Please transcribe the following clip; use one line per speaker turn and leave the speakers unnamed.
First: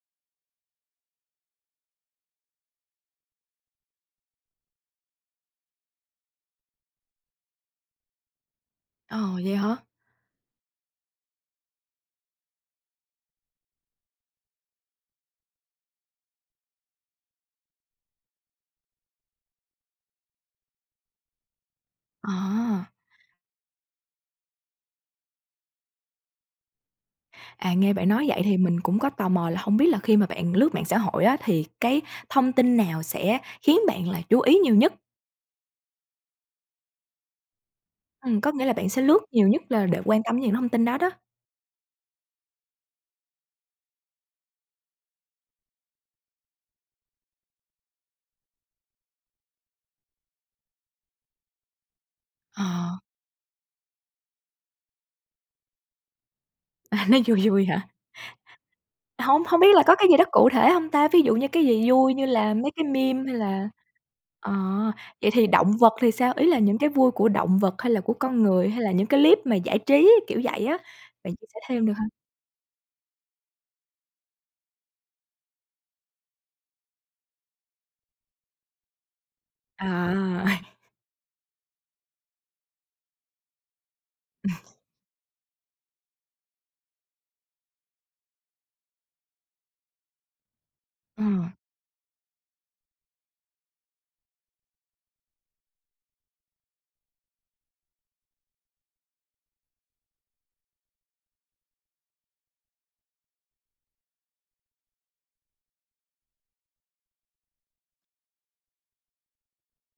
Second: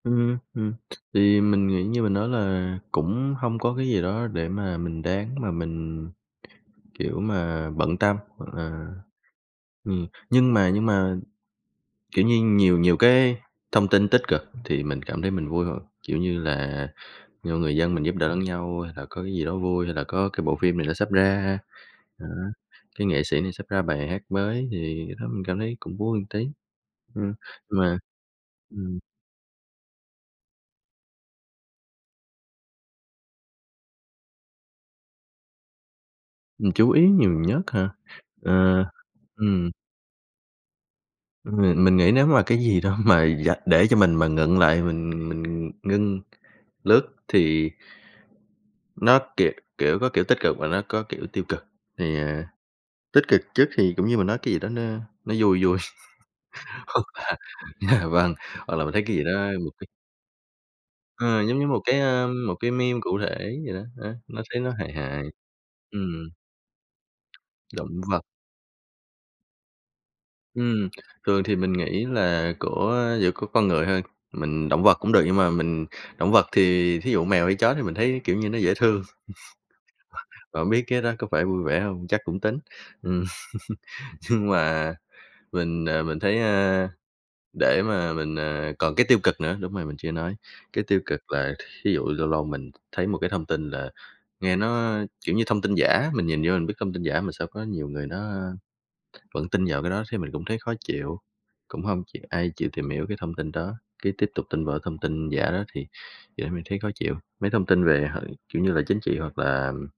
Ừm, ừm, thì mình nghĩ như mình nói là cũng hông có cái gì đó để mà mình đáng mà mình, kiểu mà, bận tâm hoặc là
Ờ, vậy hả?
ừm, nhưng mà nhưng mà, kiểu như, nhiều nhiều cái thông tin tích cực thì mình cảm thấy mình vui hơn, kiểu như là nhiều người dân mình giúp đỡ lẫn nhau, hay là có cái gì đó vui, hay là có cái bộ phim này nó sắp ra, đó,
À.
cái nghệ sĩ này sắp ra bài hát mới thì cái đó mình cảm thấy cũng vui một tí, ừm,
À, nghe
mà
bạn nói vậy thì mình
ừm.
cũng có tò mò là hông biết là khi mà bạn lướt mạng xã hội á thì cái thông tin nào sẽ khiến bạn là chú ý nhiều nhất?
Mình chú ý nhiều nhất hả?
Ừm, có nghĩa là
Ờ,
bạn sẽ lướt nhiều nhất
ừm.
là để quan tâm đến những thông tin đó đó.
Ừm, mình nghĩ nếu mà cái gì đó mà vạch để cho mình mà ngưng lại, mình mình ngưng lướt thì nó, kiểu kiểu, có kiểu tích cực và nó có kiểu tiêu cực. Thì, à,
Ờ.
tích cực trước thì cũng như mình nói cái gì đó nó nó vui vui.
À, nó vui vui
[unintelligible]
hả?
Dạ vâng, hoặc là mình thấy cái gì
Hông
đó
hông
một
biết là
cái
có cái gì đó cụ thể hông ta? Ví dụ
Ờ,
như
giống
cái
như một
gì
cái,
vui như
a,
là
một
mấy
cái
cái
meme cụ
meme hay
thể
là
vậy đó. Đó, nó
ờ,
thấy nó hài hài,
vậy thì động vật thì
ừm.
sao? Ý là những cái vui của động vật,
Động
hay là của
vật
con người, hay là những cái clip mà giải trí kiểu vậy á,
Ừm,
bạn
thường
chia
thì
sẻ
mình
thêm được
nghĩ
hông?
là của giữa của con người thôi, mình động vật cũng được nhưng mà mình động vật thì thí dụ mèo hay chó thì mình thấy, kiểu như, nó dễ thương,
À.
bạn biết cái đó có phải vui vẻ hông, chắc cũng tính, ừm. Nhưng mà, mình, ờ, mình thấy, ơ, để mà mình, ờ còn cái tiêu cực nữa, đúng rồi, mình chưa nói, cái tiêu cực
Ờ.
là thí dụ lâu lâu mình thấy một cái thông tin là, nghe nó, kiểu, như thông tin giả, mình nhìn vô mình biết thông tin giả mà sao có nhiều người nó vẫn tin vào cái đó thấy mình cũng thấy khó chịu. Cũng hông chịu ai chịu tìm hiểu cái thông tin đó, cái tiếp tục tin vào cái thông tin giả đó thì điều đấy mình thấy khó chịu. Mấy thông tin về, hả, kiểu như là, chính trị hoặc là